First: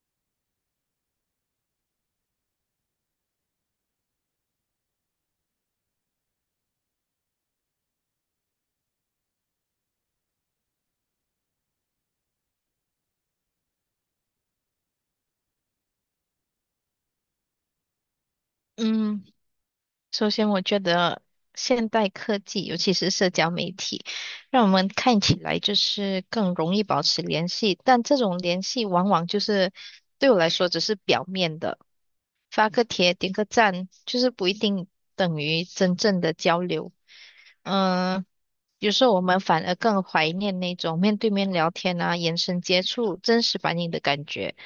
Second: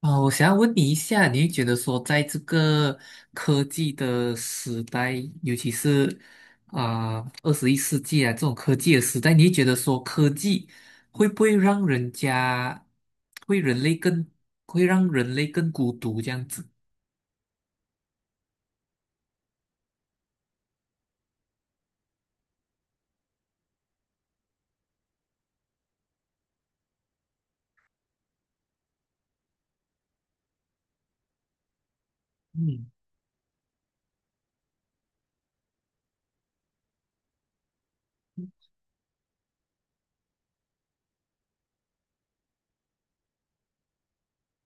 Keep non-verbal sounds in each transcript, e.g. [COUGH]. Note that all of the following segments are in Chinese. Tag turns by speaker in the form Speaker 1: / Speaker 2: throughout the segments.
Speaker 1: 啊，我想要问你一下，你会觉得说，在这个科技的时代，尤其是二十一世纪啊这种科技的时代，你会觉得说，科技会不会让人家，会人类更，会让人类更孤独这样子？
Speaker 2: 嗯，首先我觉得现代科技，尤其是社交媒体，让我们看起来就是更容易保持联系，但这种联系往往就是对我来说只是表面的，发个
Speaker 1: 嗯
Speaker 2: 帖、点个赞，就是不一定等于真正的交流。嗯、有时候我们反而更怀念那种面对面聊天啊、眼神接触、真实反应的感觉。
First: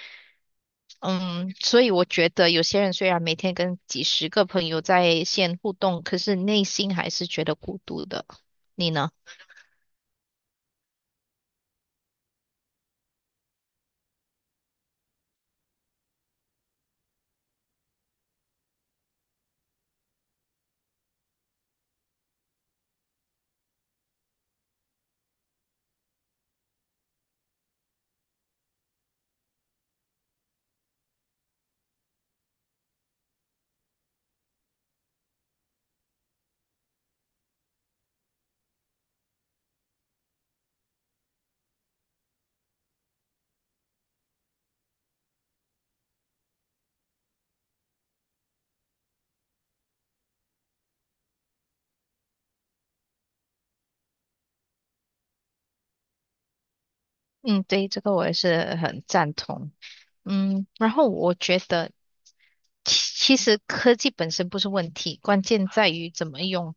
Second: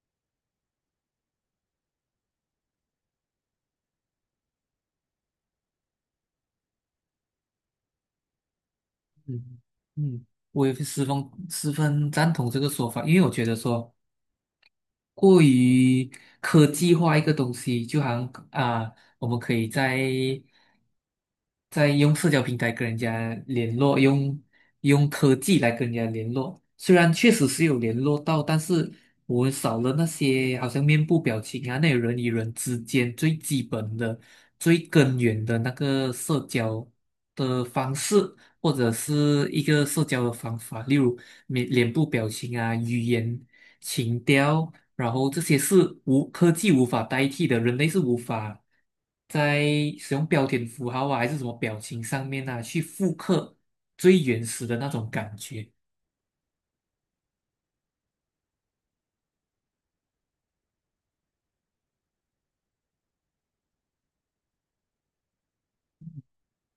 Speaker 2: 嗯，所以我觉得有些人虽然每天跟几十个朋友在线互动，可是内心还是觉得孤独的。你呢？
Speaker 1: 嗯嗯，我也是十分赞同这个说法，因为我觉得说过于科技化一个东西，就好像啊、我们可以在用社交平台跟人家联络，用科技来跟人家联络。虽然确实是有联络到，但是我们少了那些好像面部表情啊，那种人与人之间最基本的、最根源的那个社交的方式，或者是一个社交的方法，例如脸部表情啊、语言。情调，然后这些是无科技无法代替的，人类是无法在使用标点符号啊，还是什么表情上面啊，去复刻最原始的那种感觉。
Speaker 2: 嗯，对，这个我也是很赞同。然后我觉得，其实科技本身不是问题，关键在于怎么用。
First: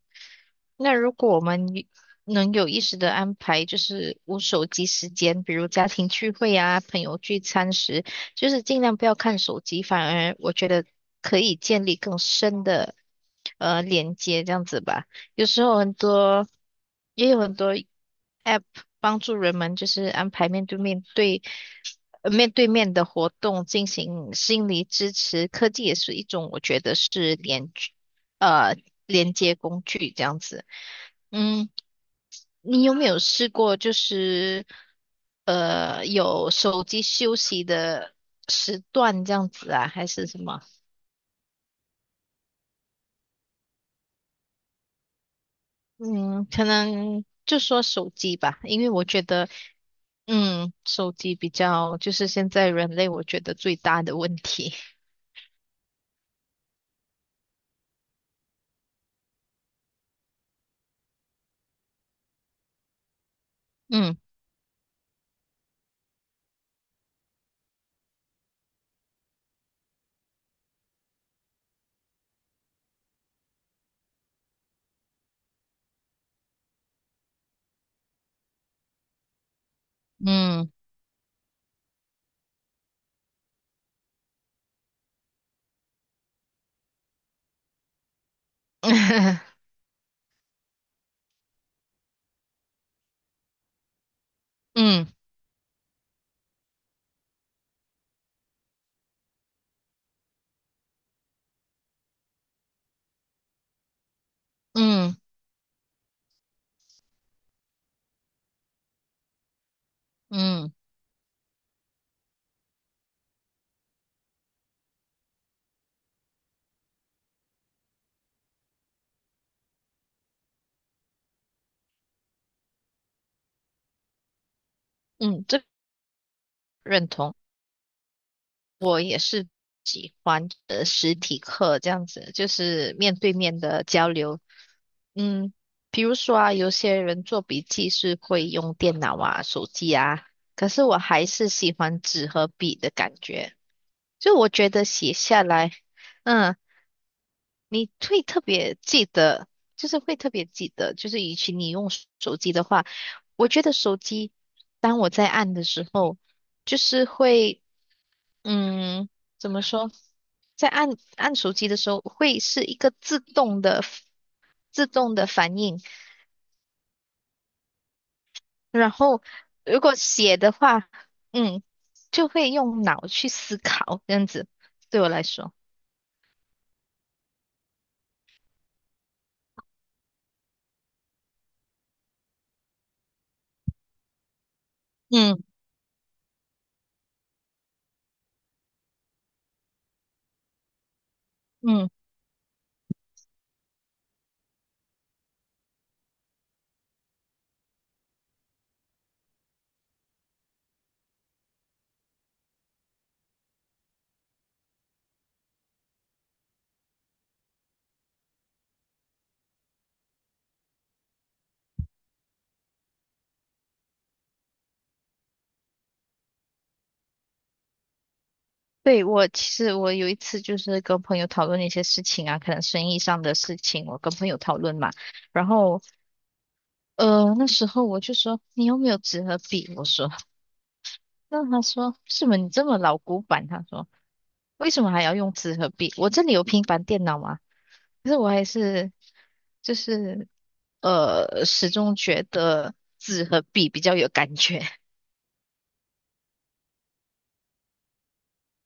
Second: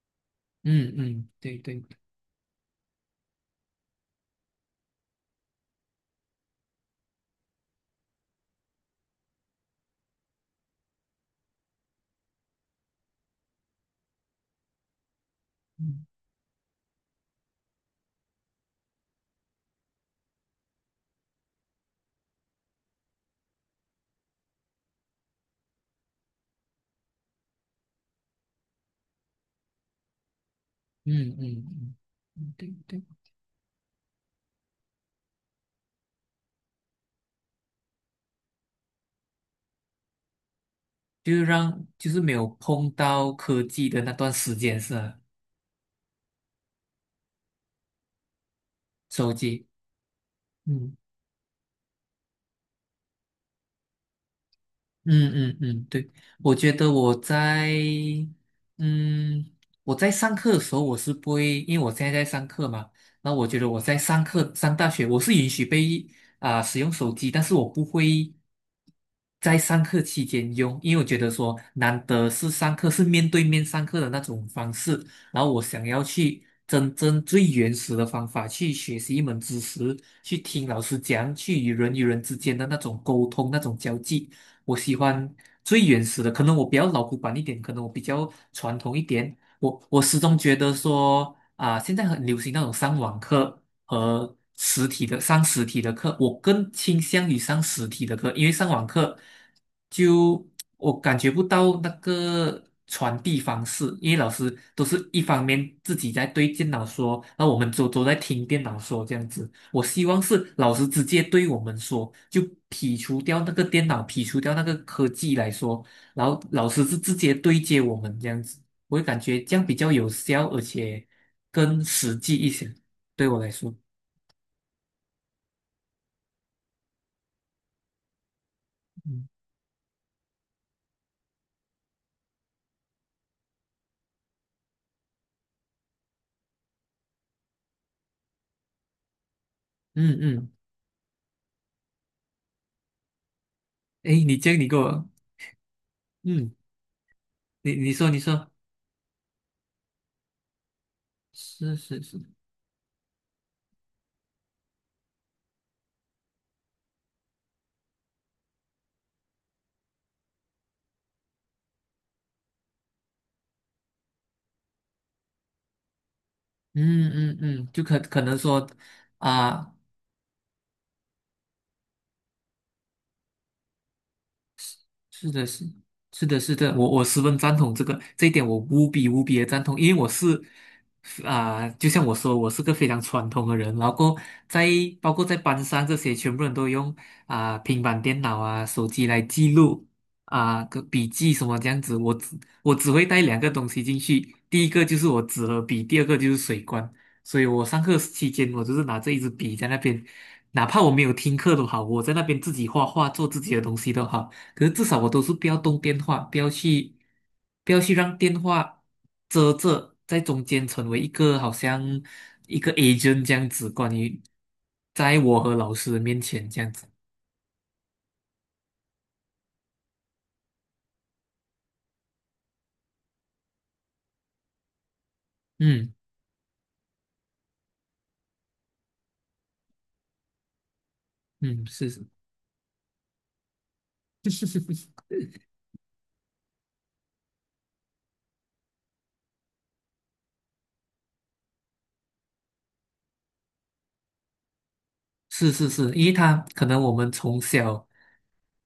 Speaker 1: 嗯
Speaker 2: 那如
Speaker 1: 嗯，
Speaker 2: 果我
Speaker 1: 对
Speaker 2: 们有
Speaker 1: 对，
Speaker 2: 能有意识的安排，就是无手机时间，比如家庭聚会啊、朋友聚餐时，就是尽量不要看手机，反而我觉得可以建立更深的连接，这样子吧。有时候很
Speaker 1: 嗯
Speaker 2: 多，也有很多。帮助人们就是安排面对面的活动进行心理支持。科技也是一种，我觉得是呃连接工具这样子。
Speaker 1: 嗯嗯
Speaker 2: 嗯，
Speaker 1: 嗯，嗯对
Speaker 2: 你有
Speaker 1: 对，
Speaker 2: 没有试过就是有手机休息的时段这样子啊，还是什么？
Speaker 1: 就是让就是没有碰到科技的那段时间是吧？
Speaker 2: 嗯，可能就说手机吧，因为我觉
Speaker 1: 手
Speaker 2: 得，
Speaker 1: 机，嗯。
Speaker 2: 手机比较就是现在人类我觉得最大的问题。
Speaker 1: 嗯嗯嗯，对，我觉得我在，嗯，我在上课的时候，我是不会，因为我现在在上课嘛，那我觉得我在
Speaker 2: 嗯
Speaker 1: 上课上大学，我是允许被使用手机，但是我不会在上课期间用，因为我觉得说难得是上课是面对面上课的那种方式，然后我想要去真正最原始的方法去学习一门知识，去听
Speaker 2: 嗯。
Speaker 1: 老师讲，去与人与人之间的那种沟通，那种交际。我喜欢最原始的，可能我比较老古板一点，可能我比较传统一点。
Speaker 2: [LAUGHS]
Speaker 1: 我始终觉得说现在很流行那种上网课，和实体
Speaker 2: 嗯
Speaker 1: 的上实体的课，我更倾向于上实体的课，因为上网课就我感觉不到那个传递方式，因为老师都是
Speaker 2: 嗯
Speaker 1: 一方面自己在对电脑说，那我们都在听电脑说这样子。我希望是
Speaker 2: 嗯
Speaker 1: 老师直接对我们说，就剔除掉那个电脑，剔除掉那个科技来说，然后老师是直接对接我们这样子，我会感觉这样比较有效，而且更实际一些，对我来说。
Speaker 2: 嗯，这个认同，我也
Speaker 1: 嗯
Speaker 2: 是的，就是面对面的交流。嗯，比如说啊，有些人做笔记是会用电脑啊、手机
Speaker 1: 嗯
Speaker 2: 啊，
Speaker 1: 嗯，
Speaker 2: 可是我还是喜欢纸和笔的感觉。
Speaker 1: 诶，
Speaker 2: 就
Speaker 1: 你
Speaker 2: 我
Speaker 1: 这个你
Speaker 2: 觉
Speaker 1: 给
Speaker 2: 得
Speaker 1: 我，
Speaker 2: 写下来，
Speaker 1: 嗯，
Speaker 2: 嗯。
Speaker 1: 你
Speaker 2: 你
Speaker 1: 你说你
Speaker 2: 会特
Speaker 1: 说，
Speaker 2: 别记得，就是会特别记得，就是与其你
Speaker 1: 是
Speaker 2: 用
Speaker 1: 是
Speaker 2: 手
Speaker 1: 是，
Speaker 2: 手机的话，我觉得手机，当我在按的时候，就是会，嗯，怎么说，在按手机的时候，会是一个自动的反应，
Speaker 1: 嗯嗯嗯，就可能说
Speaker 2: 然后
Speaker 1: 啊、
Speaker 2: 如果写的话，嗯，就会用脑去思考，这样子对我来
Speaker 1: 是的，
Speaker 2: 说，
Speaker 1: 是的，是的，我十分赞同这个这一点，我无比无比的赞同，因为我是就像我说，我是个非常传统的人，然后在包括在
Speaker 2: 嗯
Speaker 1: 班上这些，全部人都用平板电脑啊、手机来记录个笔记什么这样
Speaker 2: 嗯。
Speaker 1: 子，我只会带两个东西进去，第一个就是我纸和笔，第二个就是水罐，所以我上课期间我就是拿这一支笔在那边，哪怕我没有听课都好，我在那边自己画画做自己的东西都好。可是至少我都是不要动电话，不要去，不要去让电话遮着，在中间成为一个好像一个 agent 这样子，关于在我和老师的面前这样子。
Speaker 2: 对，我其实我有一次就是跟朋友讨论一些事情啊，可能生意上的事情，我跟朋友讨论嘛，然后
Speaker 1: 嗯
Speaker 2: 那时候我就说你有没有纸和笔？我说，那他
Speaker 1: 嗯，是
Speaker 2: 说
Speaker 1: 是。
Speaker 2: 是什么你这么老古板？他说为什么
Speaker 1: [LAUGHS]
Speaker 2: 还要用纸和笔？我这里有平板电脑嘛，可是我还是就是始终觉得纸和笔比较有感觉，
Speaker 1: 是是是，因为他可能我们从小，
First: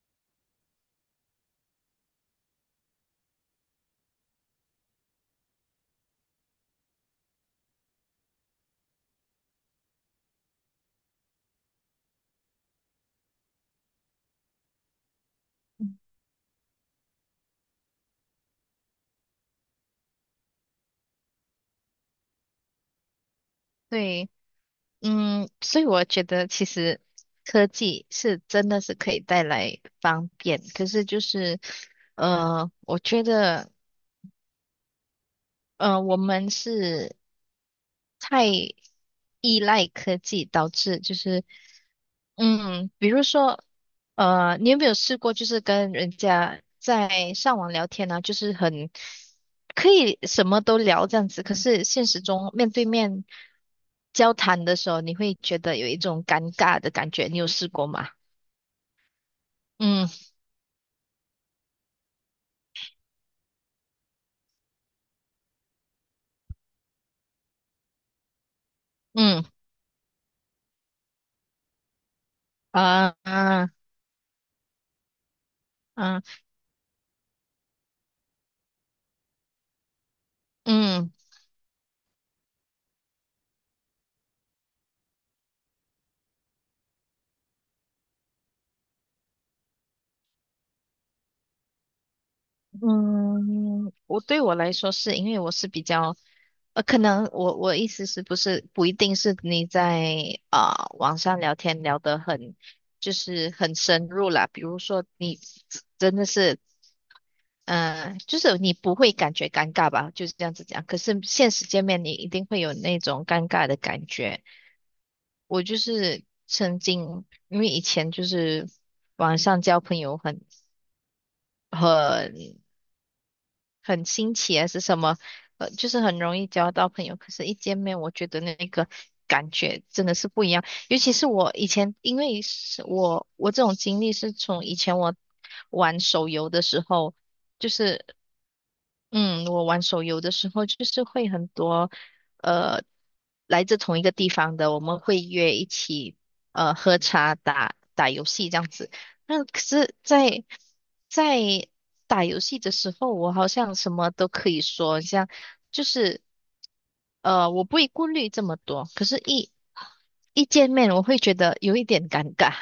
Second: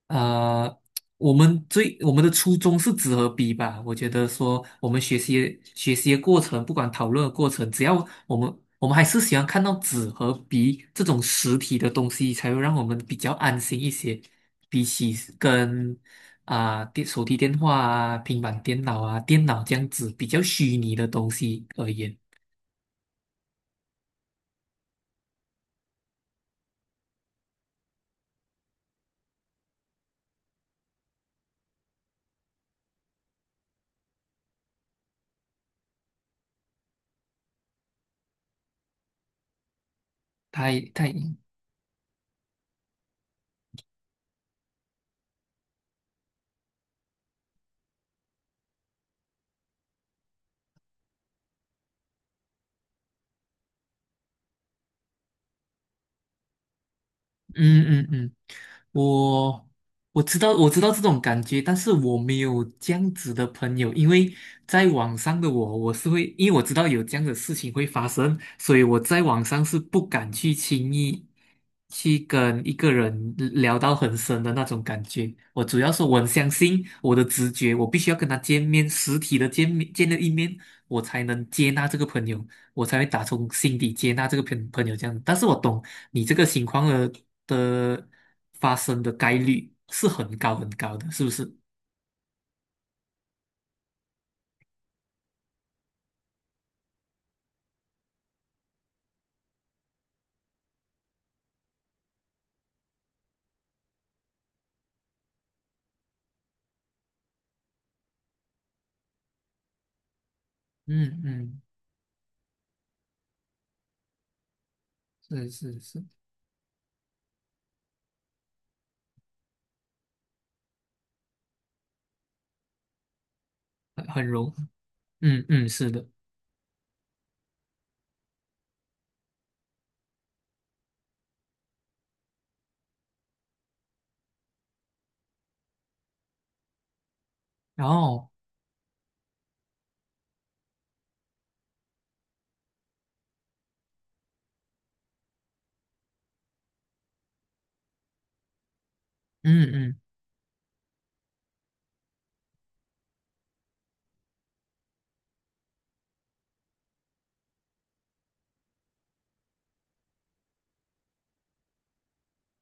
Speaker 1: 呃，我们最我们的初衷是纸和笔吧。我觉得说我们学习的过程，不管讨论的过程，只要我们还是喜欢看到纸和笔这种实体的东西，才会让我们比较安心一些，比起跟手提电话啊、平板电脑啊、电脑这样子比较虚拟的东西而言，
Speaker 2: [LAUGHS] 对。所以我觉得其实科技是真的是可以带来方便，可是就是，我觉得，我们是太依赖科技，导
Speaker 1: 太
Speaker 2: 致
Speaker 1: 太。
Speaker 2: 就是，比如说，你有没有试过，就是跟人家在上网聊天呢、就是很可以什么都聊这样子，可是现实中面对面交谈的时候，你会觉得有一种尴尬的感觉，你有试
Speaker 1: 嗯
Speaker 2: 过
Speaker 1: 嗯
Speaker 2: 吗？
Speaker 1: 嗯，我我
Speaker 2: 嗯
Speaker 1: 知道我知道这种感觉，但是我没有这样子的朋友，因为在网上的我，我是会，因为我知道有这样的事情会发生，所以我在网
Speaker 2: 嗯
Speaker 1: 上是不敢去轻易去跟一个
Speaker 2: 啊
Speaker 1: 人
Speaker 2: 啊
Speaker 1: 聊到很深的那种感觉。我主要是我
Speaker 2: 啊
Speaker 1: 很相信我的直觉，我必须要跟他见面，实体的见面见了一面，我
Speaker 2: 嗯
Speaker 1: 才能接纳这个朋友。我才会打从心底接纳这个朋友这样。但是我懂你这个情况的发生的概率是很高很高的，是不是？
Speaker 2: 对我来说是因为我是比较。可能我意思是不是不一定是你在啊、网上聊天聊得很就是很深入啦，比如说你真的是就是你不会感觉尴尬吧，就是这样子讲。可是
Speaker 1: 嗯
Speaker 2: 现
Speaker 1: 嗯，
Speaker 2: 实见面，你一定会有那种尴尬的感觉。
Speaker 1: 是
Speaker 2: 我就
Speaker 1: 是是，
Speaker 2: 是曾经因为以前就是网上交朋友很
Speaker 1: 很
Speaker 2: 很
Speaker 1: 很
Speaker 2: 新
Speaker 1: 容，
Speaker 2: 奇还是什么，
Speaker 1: 嗯嗯
Speaker 2: 就
Speaker 1: 是
Speaker 2: 是
Speaker 1: 的。
Speaker 2: 很容易交到朋友。可是，一见面，我觉得那个感觉真的是不一样。尤其是我以前，因为是我这种经历是从以前我玩手游的时候，就
Speaker 1: 然
Speaker 2: 是
Speaker 1: 后
Speaker 2: 嗯，我玩手游的时候，就是会很多，呃，来自同一个地方的，我们会约一起，喝茶、打打游戏这样子。那可
Speaker 1: 嗯
Speaker 2: 是
Speaker 1: 嗯。
Speaker 2: 在，打游戏的时候，我好像什么都可以说，像就是，我不会顾虑这么多。可是一见面，我会觉得有一点尴尬，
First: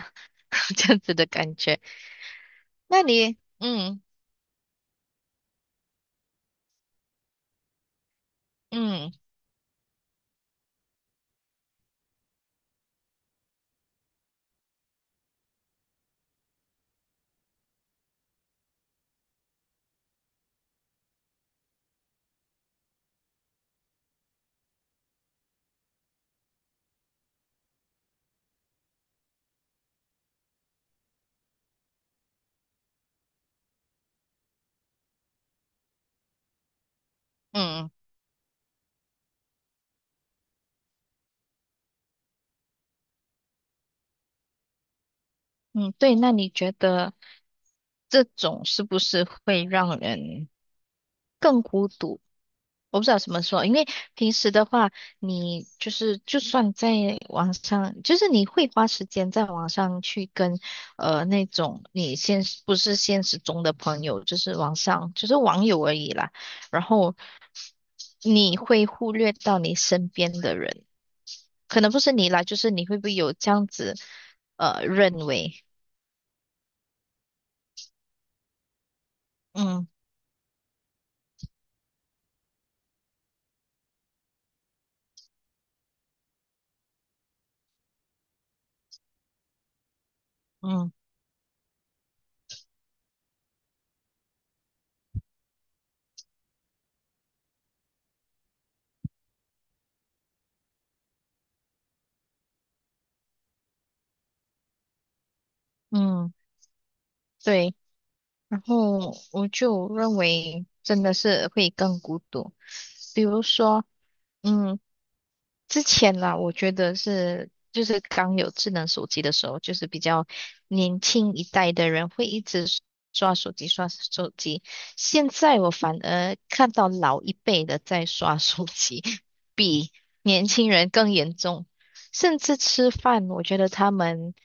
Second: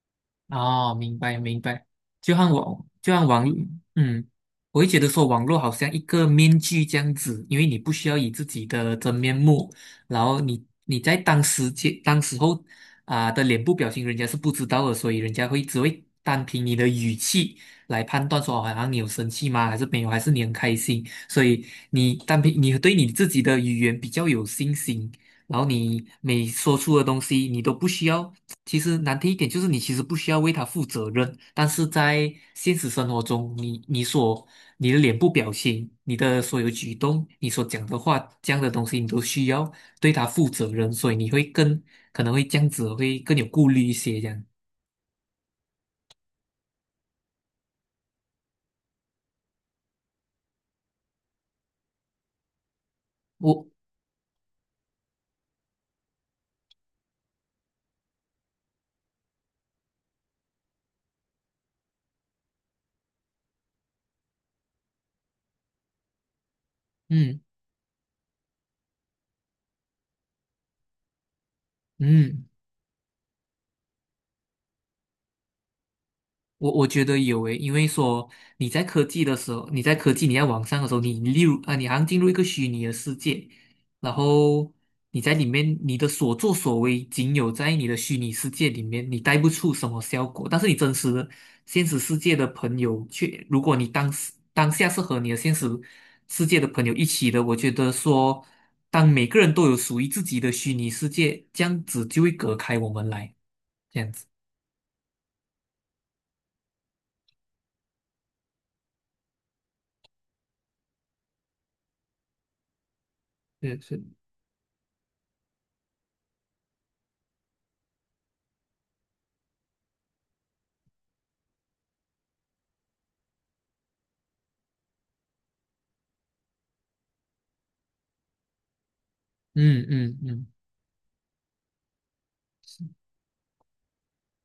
Speaker 2: [LAUGHS] 这
Speaker 1: 哦，
Speaker 2: 样子
Speaker 1: 明
Speaker 2: 的
Speaker 1: 白
Speaker 2: 感
Speaker 1: 明
Speaker 2: 觉。
Speaker 1: 白，
Speaker 2: 那
Speaker 1: 就像
Speaker 2: 你，
Speaker 1: 网，
Speaker 2: 嗯
Speaker 1: 嗯，我会觉得说网络好像一个面具这样子，因为你不需要以自己的
Speaker 2: 嗯
Speaker 1: 真面目，然后你在当时候的脸部表情，人家是不知道的，所以人家会只会单凭你的语气来判断说，哦，好像你有生气吗？还是没有？还是你很开心？所以你单凭你对你自己的语言比较有信心，然后你每说出的东西，你都不需要。其实难听一点，就是你其实不需要为他负责任。但是在现实生活中，你的脸部表情、你的所有举动、你所讲
Speaker 2: 嗯。
Speaker 1: 的话，这样的东西，你都需要对他负责任。所以你会更可能会这样子，会更有顾虑一些。这样，
Speaker 2: 嗯，对，那你觉得这种是不是会让人更孤独？我不知道怎么说，
Speaker 1: 我
Speaker 2: 因为平时的话，你就是就算在网上，就是你会花时间在网上去跟那种你现实不是现实中的朋友，就是网上就是网友而已啦。然后
Speaker 1: 嗯
Speaker 2: 你会忽略到你身边的人，可能不是你啦，
Speaker 1: 嗯。
Speaker 2: 就是你会不会有这样子认为？
Speaker 1: 我我觉得有诶，因为说你
Speaker 2: 嗯
Speaker 1: 在科技你在网上的时候，你例如啊，你好像进入一个虚拟的世界，然后你在里面你的所作所为仅有在你的虚拟世界里面，你带不出什么效果。但是你
Speaker 2: 嗯。
Speaker 1: 真实的现实世界的朋友却，如果你当时当下是和你的现实世界的朋友一起的，我觉得说，当每个人都有属于自己的虚拟世界，这样子就会隔开我们来，这样子。
Speaker 2: 嗯，对，然后我就认为真的是会更孤独。比如
Speaker 1: 是
Speaker 2: 说，
Speaker 1: 是，
Speaker 2: 嗯。之前啦，我觉得是就是刚有智能手机的时候，就是比较年轻一代的人会一直刷手机刷手机。现在我反而看到老一辈的在刷手机，[LAUGHS]
Speaker 1: 嗯
Speaker 2: 比
Speaker 1: 嗯
Speaker 2: 年
Speaker 1: 嗯
Speaker 2: 轻人更严重。甚至吃饭，我觉得他们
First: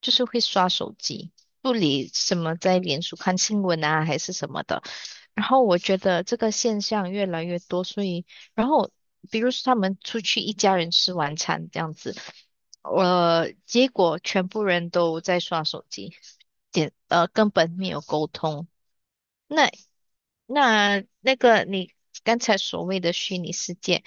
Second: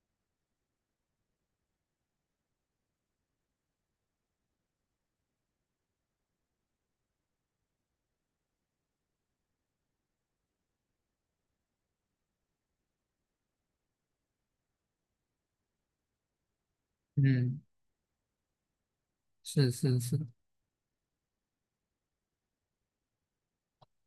Speaker 2: 就是会刷手机，不理什么在脸书看新闻啊，还是什么的。然后我觉得这个现象越来越多，所以，然后比如说他们出去一家人吃晚餐这样子，结果全部人都在刷手机，点根
Speaker 1: 嗯。
Speaker 2: 本没有沟通。
Speaker 1: 是
Speaker 2: 那
Speaker 1: 是是，
Speaker 2: 那个你刚才所谓的虚拟世界，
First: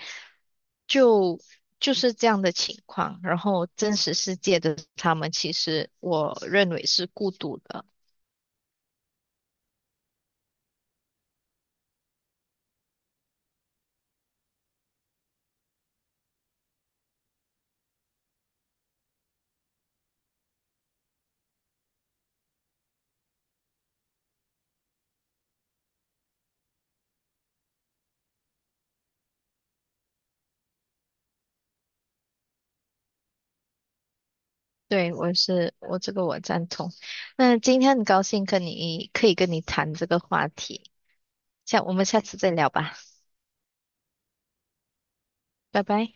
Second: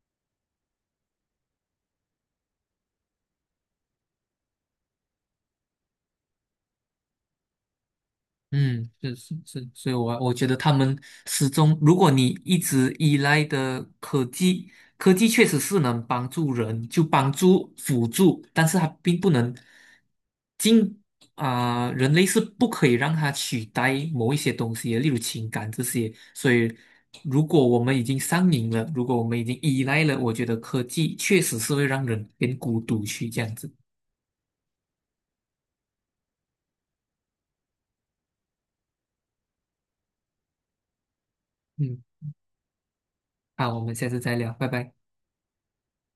Speaker 2: 就就是这样的情况。然后真实世界的他们，其实我认为是孤独的。
Speaker 1: 嗯，是是是，所以我觉得他们始终，如果你一直依赖的科技，科技确实是能帮助人，就帮助辅助，但是它并不能进人类是不可以让它取代某一些东西的，例如情感这些。所以，如果我们已经上瘾了，如果我们已经依赖了，我觉得科技确实是会让人变孤独去这样子。
Speaker 2: 对，我是，我这个我赞同。那今天很高兴可以跟你谈这个话题，我
Speaker 1: 嗯，
Speaker 2: 们下次再聊吧，
Speaker 1: 好，我们下次再聊，拜拜。
Speaker 2: 拜拜。